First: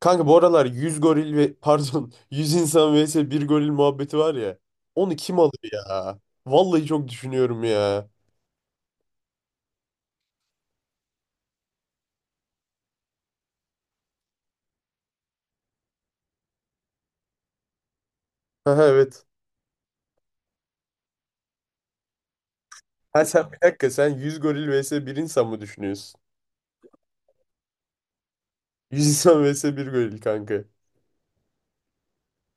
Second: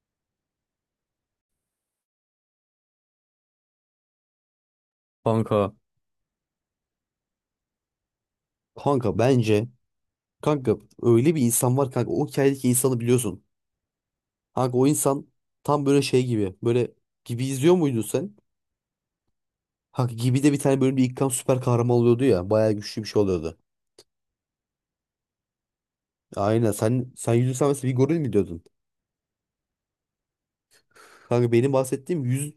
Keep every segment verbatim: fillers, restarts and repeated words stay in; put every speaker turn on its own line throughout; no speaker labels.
Kanka bu aralar yüz goril ve pardon yüz insan vs bir goril muhabbeti var ya. Onu kim alır
Kanka
ya? Vallahi çok düşünüyorum ya.
Kanka bence kanka öyle bir insan var kanka o hikayedeki insanı biliyorsun. Kanka o insan tam böyle şey gibi böyle gibi izliyor muydun sen?
Ha evet.
Kanka gibi de bir tane bölümde ilk kan süper kahraman oluyordu ya bayağı güçlü bir şey
Ha sen
oluyordu.
bir dakika, sen yüz goril vs bir insan mı düşünüyorsun?
Aynen sen sen yüzü sen mesela bir goril mi diyordun?
Yüz insan vs bir goril kanka.
Kanka benim bahsettiğim yüz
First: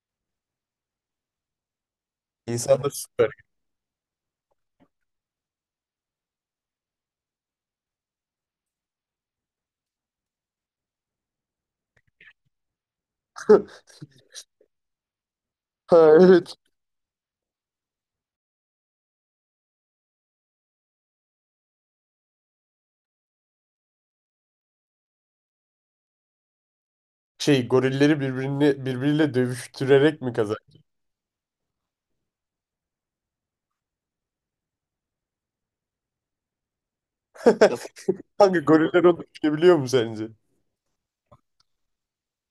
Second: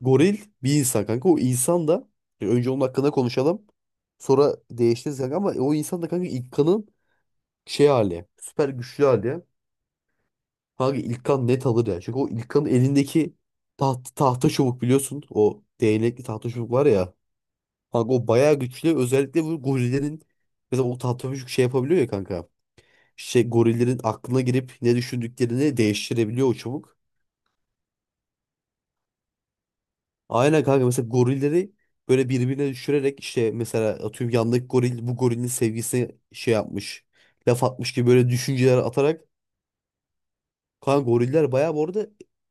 goril bir insan kanka o insan da önce onun
İnsanlar
hakkında
süper.
konuşalım sonra değiştiririz kanka ama o insan da kanka ilk kanın şey hali süper güçlü hali. Kanka İlkan net alır ya. Çünkü o İlkan'ın elindeki taht, tahta çubuk biliyorsun. O
Ha
değnekli tahta
evet.
çubuk var ya. Kanka o bayağı güçlü. Özellikle bu gorillerin mesela o tahta çubuk şey yapabiliyor ya kanka. Şey gorillerin aklına girip ne düşündüklerini değiştirebiliyor o çubuk.
Şey, gorilleri birbirini birbiriyle dövüştürerek mi kazan?
Aynen kanka mesela gorilleri böyle birbirine düşürerek işte mesela atıyorum yandaki goril bu gorilin sevgisine şey yapmış. Laf atmış gibi böyle
Kanka
düşünceler
goriller
atarak
onu düşünebiliyor mu sence?
Kan goriller bayağı bu arada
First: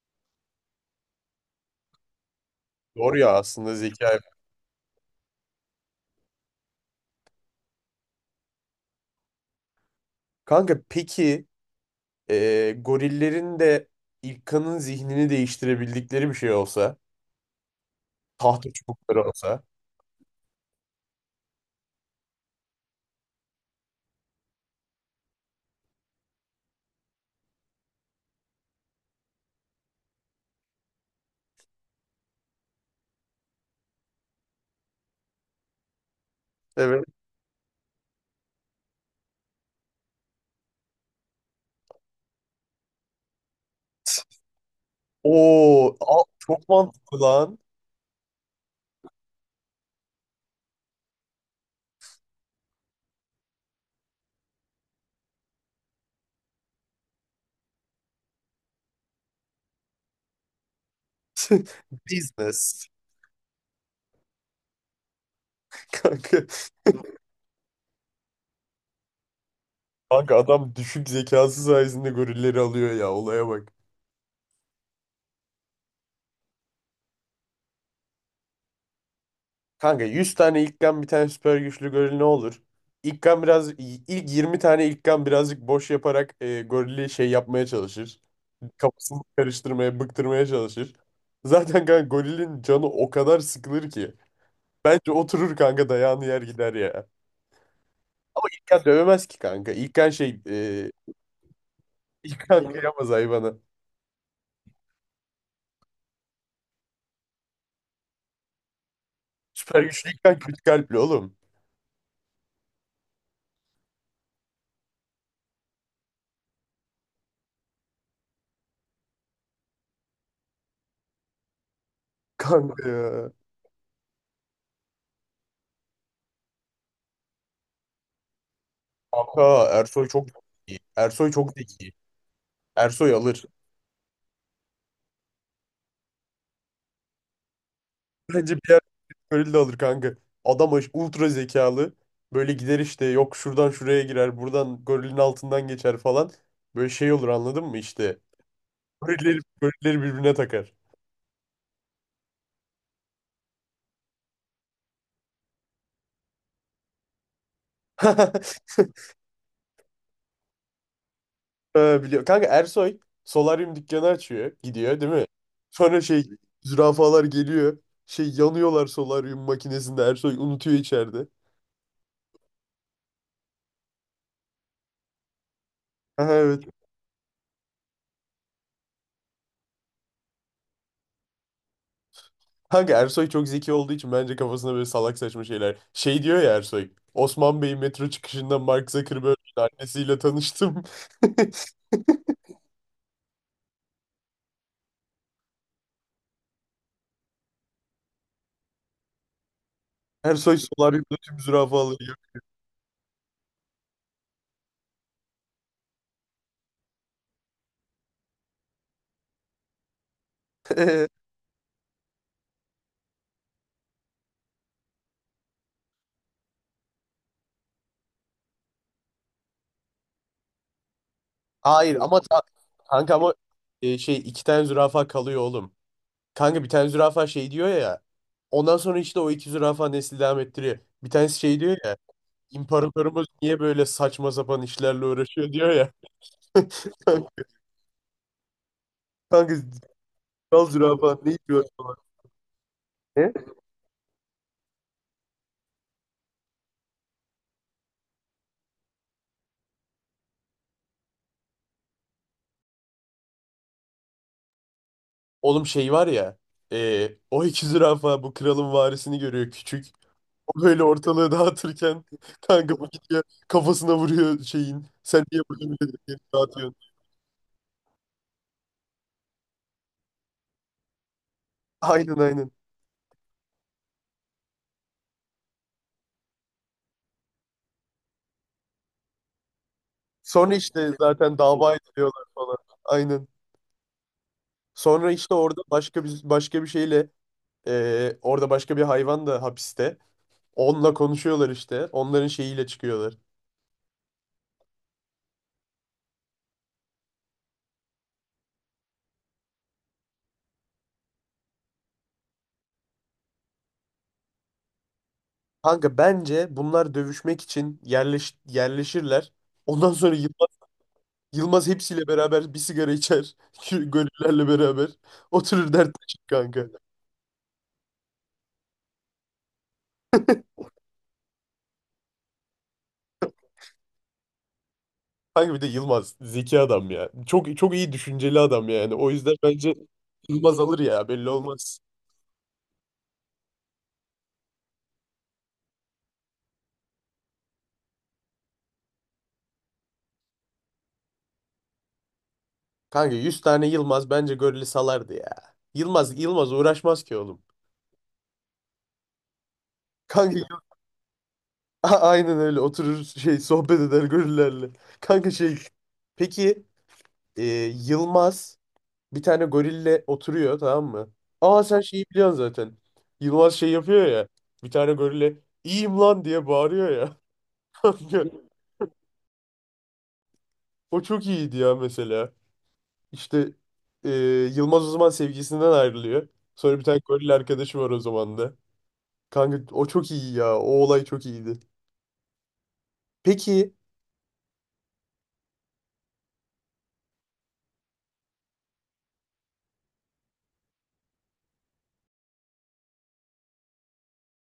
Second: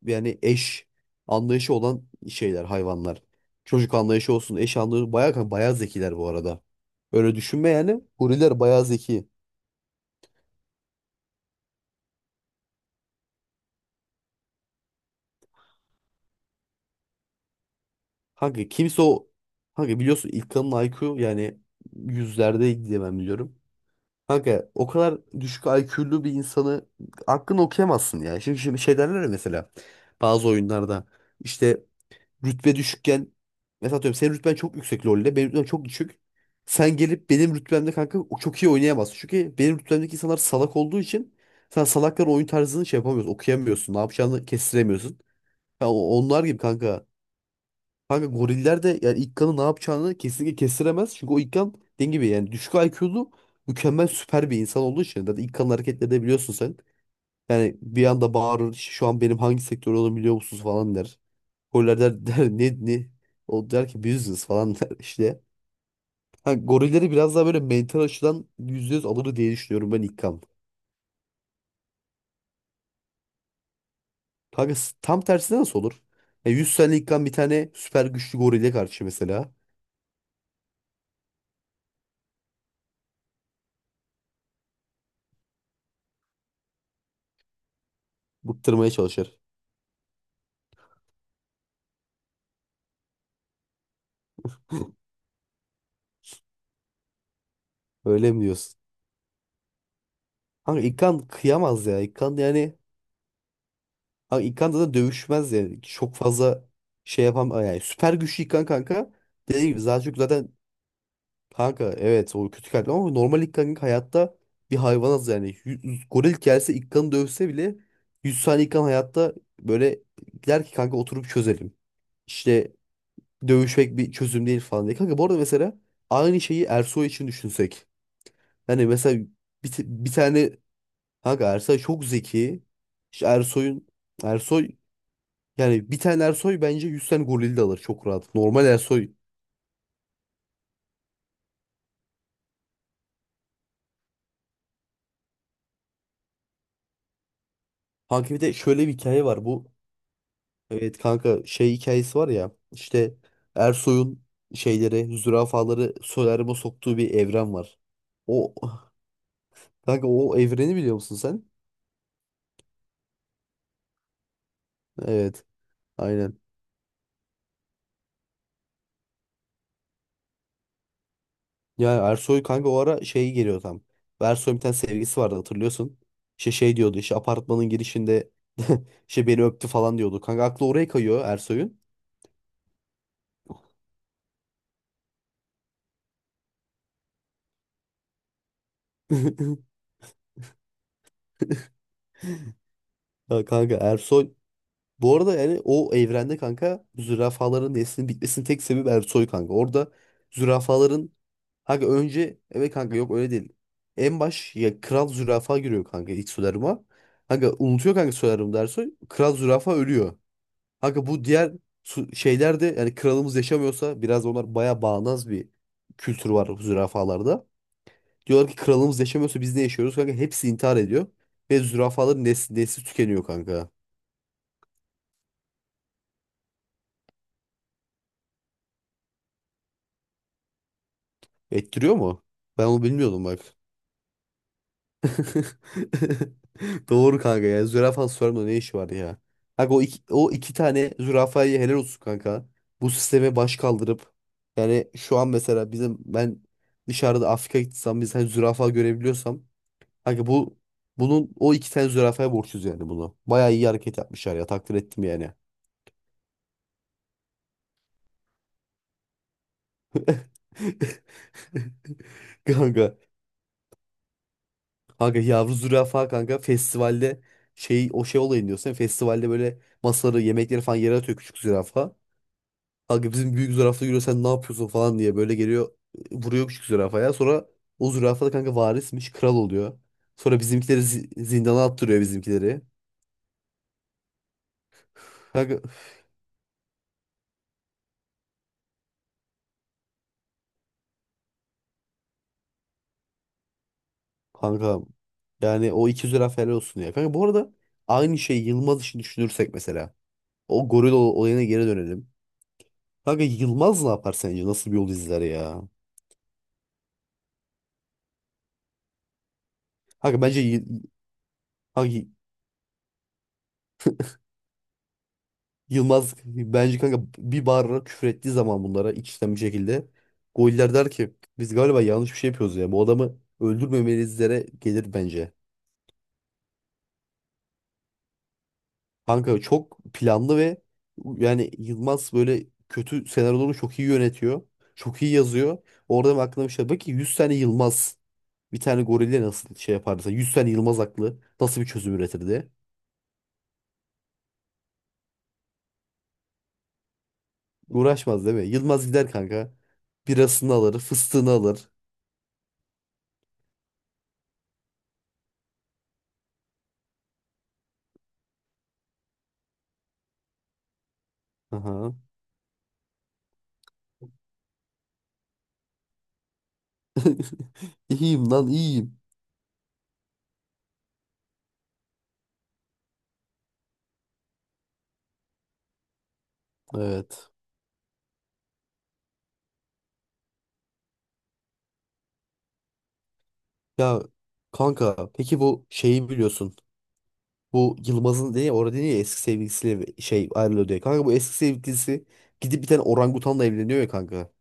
yani eş anlayışı olan şeyler
Doğru
hayvanlar.
ya, aslında
Çocuk
zeka.
anlayışı olsun, eş anlayışı bayağı kan- bayağı zekiler bu arada. Öyle düşünme yani. Goriller bayağı zeki.
Kanka peki, e, gorillerin de İlkan'ın zihnini değiştirebildikleri bir şey olsa,
Kanka
tahta
kimse
çubukları
o
olsa.
kanka biliyorsun ilk İlkan'ın I Q yani yüzlerde diye ben biliyorum. Kanka o kadar düşük I Q'lu bir insanı aklını okuyamazsın ya. Şimdi, şimdi şey derler ya mesela bazı oyunlarda işte rütbe düşükken mesela atıyorum senin rütben çok yüksek LoL'de benim rütbem çok düşük. Sen
Evet.
gelip benim rütbemde kanka o çok iyi oynayamazsın. Çünkü benim rütbemdeki insanlar salak olduğu için sen salakların oyun tarzını şey yapamıyorsun, okuyamıyorsun, ne yapacağını kestiremiyorsun. Ha,
Oo,
o-
a-
onlar gibi
çok
kanka.
mantıklı lan.
Kanka goriller de yani İkkan'ın ne yapacağını kesinlikle kestiremez. Çünkü o İkkan dediğim gibi yani düşük I Q'lu mükemmel süper bir insan olduğu için. Zaten İkkan'ın hareketlerini de biliyorsun sen. Yani bir anda bağırır "İşte şu an benim hangi sektör olduğumu biliyor musunuz falan der. Goriller der, der ne
Business.
ne? O der ki business falan der işte.
Kanka,
Ha, gorilleri biraz daha böyle mental açıdan yüzde yüz alır diye düşünüyorum ben
kanka
İlkan.
adam düşük zekası sayesinde gorilleri alıyor ya. Olaya bak.
Kanka s- tam tersine nasıl olur? Ya yüz tane İlkan bir tane süper güçlü gorille karşı mesela
Kanka yüz tane ilkan bir tane süper güçlü goril ne olur? İlkan biraz, ilk yirmi tane ilkan birazcık boş yaparak e, gorili şey yapmaya çalışır.
bıktırmaya
Kafasını
çalışır.
karıştırmaya, bıktırmaya çalışır. Zaten kanka gorilin canı o kadar sıkılır ki. Bence oturur kanka, dayağını yer gider ya.
Öyle mi
Ama
diyorsun?
İlkan dövemez ki kanka. İlkan şey,
Kanka
e,
İlkan kıyamaz ya. İlkan
İlkan
yani
kıyamaz hayvana.
kanka İlkan da dövüşmez yani. Çok fazla şey yapam yani süper güçlü İlkan kanka. Dediğim gibi
Süper güçlü
zaten,
İlkan
zaten
kötü kalpli oğlum.
Kanka evet o kötü kalpli ama normal ilk hayatta bir hayvanız yani. Yüz- goril gelse ilk kanı dövse bile yüz saniye ilk hayatta böyle der ki kanka oturup çözelim. İşte
Kanka ya.
dövüşmek bir çözüm değil falan diye. Kanka bu arada mesela aynı şeyi Ersoy için düşünsek. Hani mesela
Kanka
bir, t-
Ersoy
bir
çok
tane
iyi. Ersoy çok
kanka Ersoy
zeki.
çok zeki.
Ersoy
İşte
alır.
Ersoy'un Ersoy yani bir tane Ersoy bence yüz tane goril de alır çok rahat.
Bence
Normal
bir,
Ersoy.
öyle de olur kanka. Adam aş- ultra zekalı. Böyle gider işte, yok şuradan şuraya girer. Buradan gorilin altından geçer falan. Böyle şey olur, anladın mı işte.
Kanka bir de şöyle bir hikaye
Gorilleri,
var bu.
gorilleri birbirine takar.
Evet kanka şey hikayesi var ya işte Ersoy'un şeyleri zürafaları solaryuma soktuğu bir evren var. O kanka o evreni biliyor musun sen?
Ee, biliyor. Kanka Ersoy solaryum dükkanı açıyor. Gidiyor değil mi?
Evet
Sonra şey,
aynen.
zürafalar geliyor. Şey, yanıyorlar solaryum makinesinde. Ersoy unutuyor içeride.
Yani Ersoy kanka o ara şey geliyor tam. Ersoy'un bir tane sevgisi vardı hatırlıyorsun. İşte
Evet.
şey diyordu işte apartmanın girişinde işte beni öptü falan diyordu. Kanka aklı oraya kayıyor Ersoy'un.
Kanka Ersoy çok zeki olduğu için bence kafasında böyle salak saçma şeyler. Şey diyor ya Ersoy. Osman Bey'in metro çıkışında Mark Zuckerberg'in annesiyle tanıştım.
Ya Kanka Ersoy bu arada yani o evrende kanka zürafaların neslinin bitmesinin tek sebebi Ersoy kanka. Orada
Ersoy
zürafaların
solaryumda tüm zürafa
Kanka
alıyor.
önce evet kanka yok öyle değil. En baş ya kral zürafa giriyor kanka ilk solaryuma. Kanka unutuyor kanka solaryum dersi. Kral zürafa ölüyor. Kanka bu diğer su- şeyler de yani kralımız yaşamıyorsa biraz onlar baya bağnaz bir kültür var zürafalarda. Diyorlar ki kralımız yaşamıyorsa biz ne yaşıyoruz? Kanka hepsi intihar ediyor. Ve
Hayır ama
zürafaların
ta-
nesli, nesli
kanka
tükeniyor
ama
kanka.
e, şey, iki tane zürafa kalıyor oğlum. Kanka bir tane zürafa şey diyor ya. Ondan sonra işte o iki zürafa nesli devam ettiriyor. Bir tanesi şey diyor
Ettiriyor
ya.
mu? Ben onu bilmiyordum
İmparatorumuz
bak.
niye böyle saçma sapan işlerle uğraşıyor diyor ya.
Doğru kanka ya. Zürafa sorma ne işi var ya.
Kanka
Kanka o iki, o iki
kral
tane
zürafa ne
zürafayı
yapıyor
helal
falan.
olsun kanka. Bu sisteme baş kaldırıp yani şu an mesela bizim ben dışarıda Afrika gitsem biz hani zürafa görebiliyorsam kanka bu bunun o iki tane zürafaya borçluyuz yani bunu. Bayağı iyi hareket yapmışlar ya takdir ettim yani.
Oğlum şey var ya. E, o iki zürafa bu kralın varisini görüyor küçük. O böyle ortalığı dağıtırken kanka bu
Kanka.
gidiyor kafasına vuruyor şeyin.
Kanka
Sen niye
yavru
burada
zürafa
milletleri
kanka
dağıtıyorsun?
festivalde şey o şey olayını diyorsun. Festivalde böyle masaları yemekleri falan yere atıyor küçük zürafa.
Aynen, aynen.
Kanka bizim büyük zürafa yürüyor sen ne yapıyorsun falan diye böyle geliyor vuruyor küçük zürafaya. Sonra o zürafa da kanka varismiş kral oluyor. Sonra
Sonra
bizimkileri
işte
zi-
zaten
zindana
dava
attırıyor
ediliyorlar falan.
bizimkileri.
Aynen. Sonra işte orada
Kanka,
başka bir başka bir şeyle, e, orada başka bir hayvan da hapiste. Onunla konuşuyorlar işte. Onların şeyiyle çıkıyorlar.
kanka yani o iki zürafa helal olsun ya. Kanka bu arada aynı şey Yılmaz için düşünürsek mesela. O goril ol- olayına geri dönelim. Kanka Yılmaz ne yapar sence? Nasıl bir yol izler ya?
Kanka bence bunlar dövüşmek için yerleş, yerleşirler. Ondan sonra
Kanka bence
Yılmaz,
Yıl-
Yılmaz
kanka
hepsiyle beraber bir sigara içer. Şu gönüllerle beraber. Oturur
Yılmaz
dertleşir kanka.
bence kanka bir bağırarak küfür ettiği zaman bunlara iç içten bir şekilde goller der ki biz galiba yanlış bir şey yapıyoruz ya. Bu adamı öldürmemelizlere gelir bence.
Kanka bir de Yılmaz zeki adam ya. Çok çok iyi düşünceli adam yani. O yüzden
Kanka
bence
çok planlı
Yılmaz
ve
alır ya, belli
yani
olmaz.
Yılmaz böyle kötü senaryoları çok iyi yönetiyor. Çok iyi yazıyor. Orada benim aklıma bir şey bak ki yüz tane Yılmaz bir tane gorille nasıl şey yapardı? Mesela yüz tane Yılmaz aklı nasıl bir çözüm üretirdi?
Kanka yüz tane Yılmaz bence gölü salardı ya. Yılmaz Yılmaz uğraşmaz ki oğlum.
Uğraşmaz değil mi? Yılmaz gider kanka. Birasını
Kanka
alır, fıstığını alır.
a- aynen, öyle oturur şey, sohbet eder gönüllerle. Kanka şey, peki, e, Yılmaz bir tane gorille oturuyor tamam mı? Aa sen
Aha.
şeyi biliyorsun zaten. Yılmaz şey yapıyor ya. Bir tane gorille "iyiyim lan" diye bağırıyor ya.
İyiyim lan iyiyim.
O çok iyiydi ya mesela. İşte, e, Yılmaz o zaman sevgisinden ayrılıyor. Sonra bir tane goril
Evet.
arkadaşı var o zaman da. Kanka o çok iyi ya. O olay çok iyiydi. Peki.
Ya kanka peki bu şeyi biliyorsun. Bu Yılmaz'ın diye orada diye ya, eski sevgilisiyle bir şey ayrılıyor diye. Kanka bu eski sevgilisi gidip bir tane orangutanla evleniyor ya kanka.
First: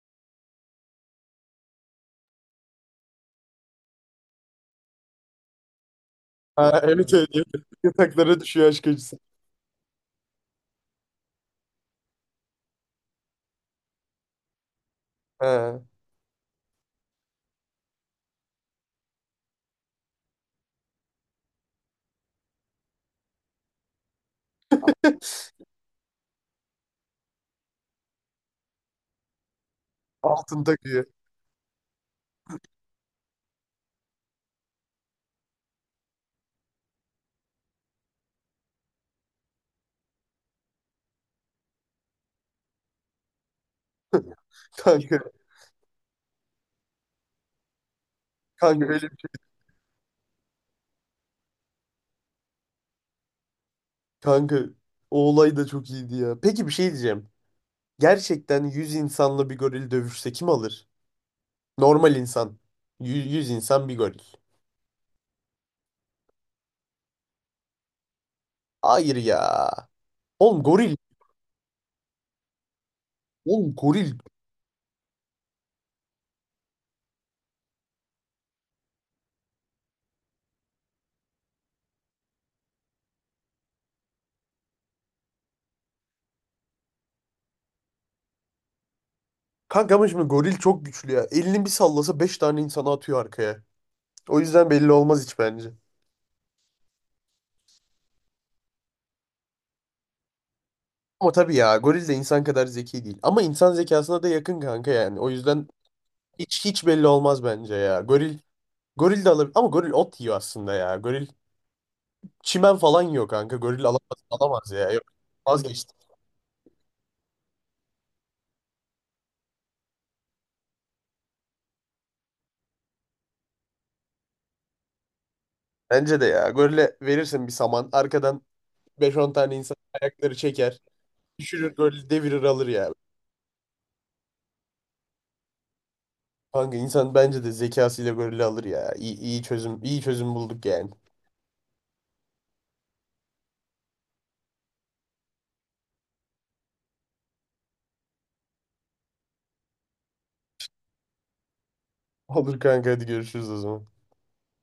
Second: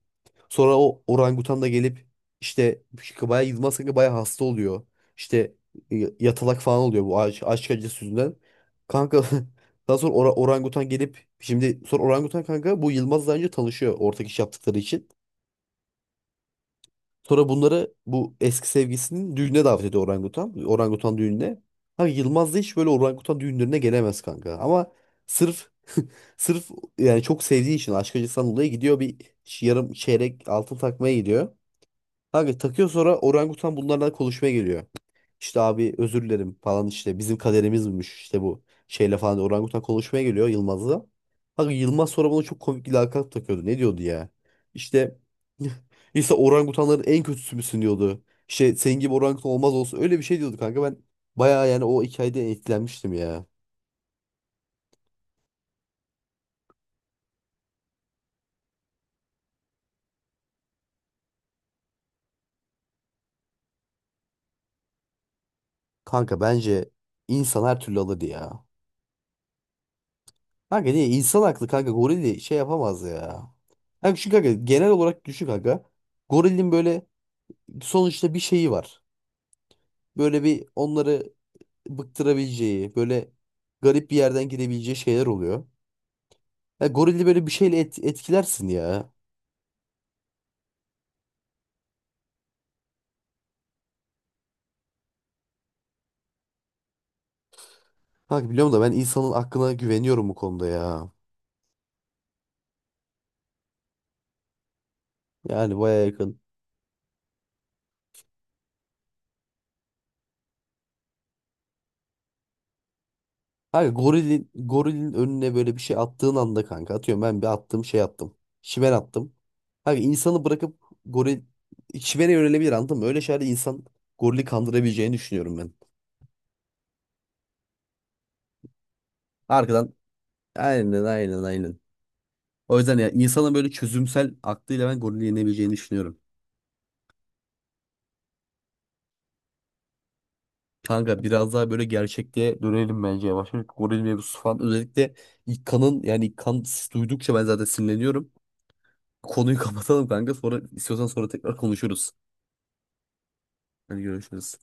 Sonra o orangutan da gelip işte bayağı Yılmaz kanka bayağı hasta oluyor. İşte y- yatalak falan
Ha,
oluyor
evet
bu
evet,
aşk,
evet.
aşk acısı yüzünden.
Yataklara düşüyor aşk acısı.
Kanka daha sonra ora- orangutan gelip şimdi sonra orangutan kanka bu Yılmaz'la önce tanışıyor ortak iş yaptıkları için.
Ha.
Sonra bunları bu eski sevgisinin düğününe davet ediyor orangutan. Orangutan düğününe. Ha Yılmaz da hiç böyle orangutan düğünlerine gelemez kanka. Ama sırf sırf yani çok sevdiği için aşk acısından dolayı gidiyor bir yarım çeyrek
Altın
altın
takıyor.
takmaya gidiyor. Kanka takıyor sonra orangutan bunlarla konuşmaya geliyor. İşte abi özür dilerim falan işte bizim kaderimizmiş işte bu şeyle falan diye orangutan konuşmaya geliyor Yılmaz'la. Kanka Yılmaz sonra bana çok komik bir lakap takıyordu. Ne diyordu ya?
Kanka,
İşte işte orangutanların en kötüsü müsün diyordu. İşte
kanka
senin
öyle
gibi
bir- şey.
orangutan olmaz olsun öyle bir şey diyordu kanka ben bayağı yani o hikayeden etkilenmiştim ya.
Kanka o olay da çok iyiydi ya. Peki, bir şey diyeceğim. Gerçekten yüz insanla bir goril dövüşse kim alır? Normal insan. Yüz, 100 insan bir goril.
Kanka bence insan her türlü alır ya.
Hayır ya. Oğlum
Kanka
goril.
niye insan haklı kanka goril şey yapamaz ya.
Oğlum
Hem
goril.
çünkü kanka genel olarak düşük kanka. Gorilin böyle sonuçta bir şeyi var. Böyle bir onları bıktırabileceği, böyle garip bir yerden gidebileceği şeyler oluyor. Ya gorili böyle bir şeyle et- etkilersin ya.
Kanka ama şimdi goril çok güçlü ya. Elini bir sallasa beş tane insanı atıyor arkaya. O yüzden belli olmaz hiç bence.
Kanka biliyorum da ben insanın aklına güveniyorum bu konuda ya.
Ama tabii ya, goril de insan kadar zeki değil. Ama insan zekasına da yakın kanka yani. O yüzden
Yani baya yakın.
hiç hiç belli olmaz bence ya. Goril goril de alır ama goril ot yiyor aslında ya. Goril çimen falan yiyor kanka. Goril
Kanka
alamaz,
gorilin,
alamaz ya. Yok,
gorilin önüne böyle bir
vazgeçtim.
şey attığın anda kanka atıyorum ben bir attım şey attım. Şiven attım. Kanka insanı bırakıp goril şivene yönelebilir anladın mı? Öyle şeylerde insan gorili kandırabileceğini düşünüyorum ben.
Bence de ya. Golle verirsin bir saman. Arkadan beş on tane insan
Arkadan
ayakları çeker.
Aynen aynen
Düşürür
aynen.
golü devirir alır
O
ya.
yüzden ya insanın böyle çözümsel aklıyla ben gorili yenebileceğini düşünüyorum.
Kanka insan bence de zekasıyla golü alır ya. İyi, iyi çözüm, iyi çözüm bulduk yani.
Kanka biraz daha böyle gerçekliğe dönelim bence yavaş. Yavaş. Goril mevzusu falan özellikle ilk kanın yani ilk kan duydukça ben zaten sinirleniyorum. Konuyu kapatalım kanka sonra istiyorsan sonra tekrar konuşuruz.
Olur kanka, hadi görüşürüz o zaman.
Hadi görüşürüz.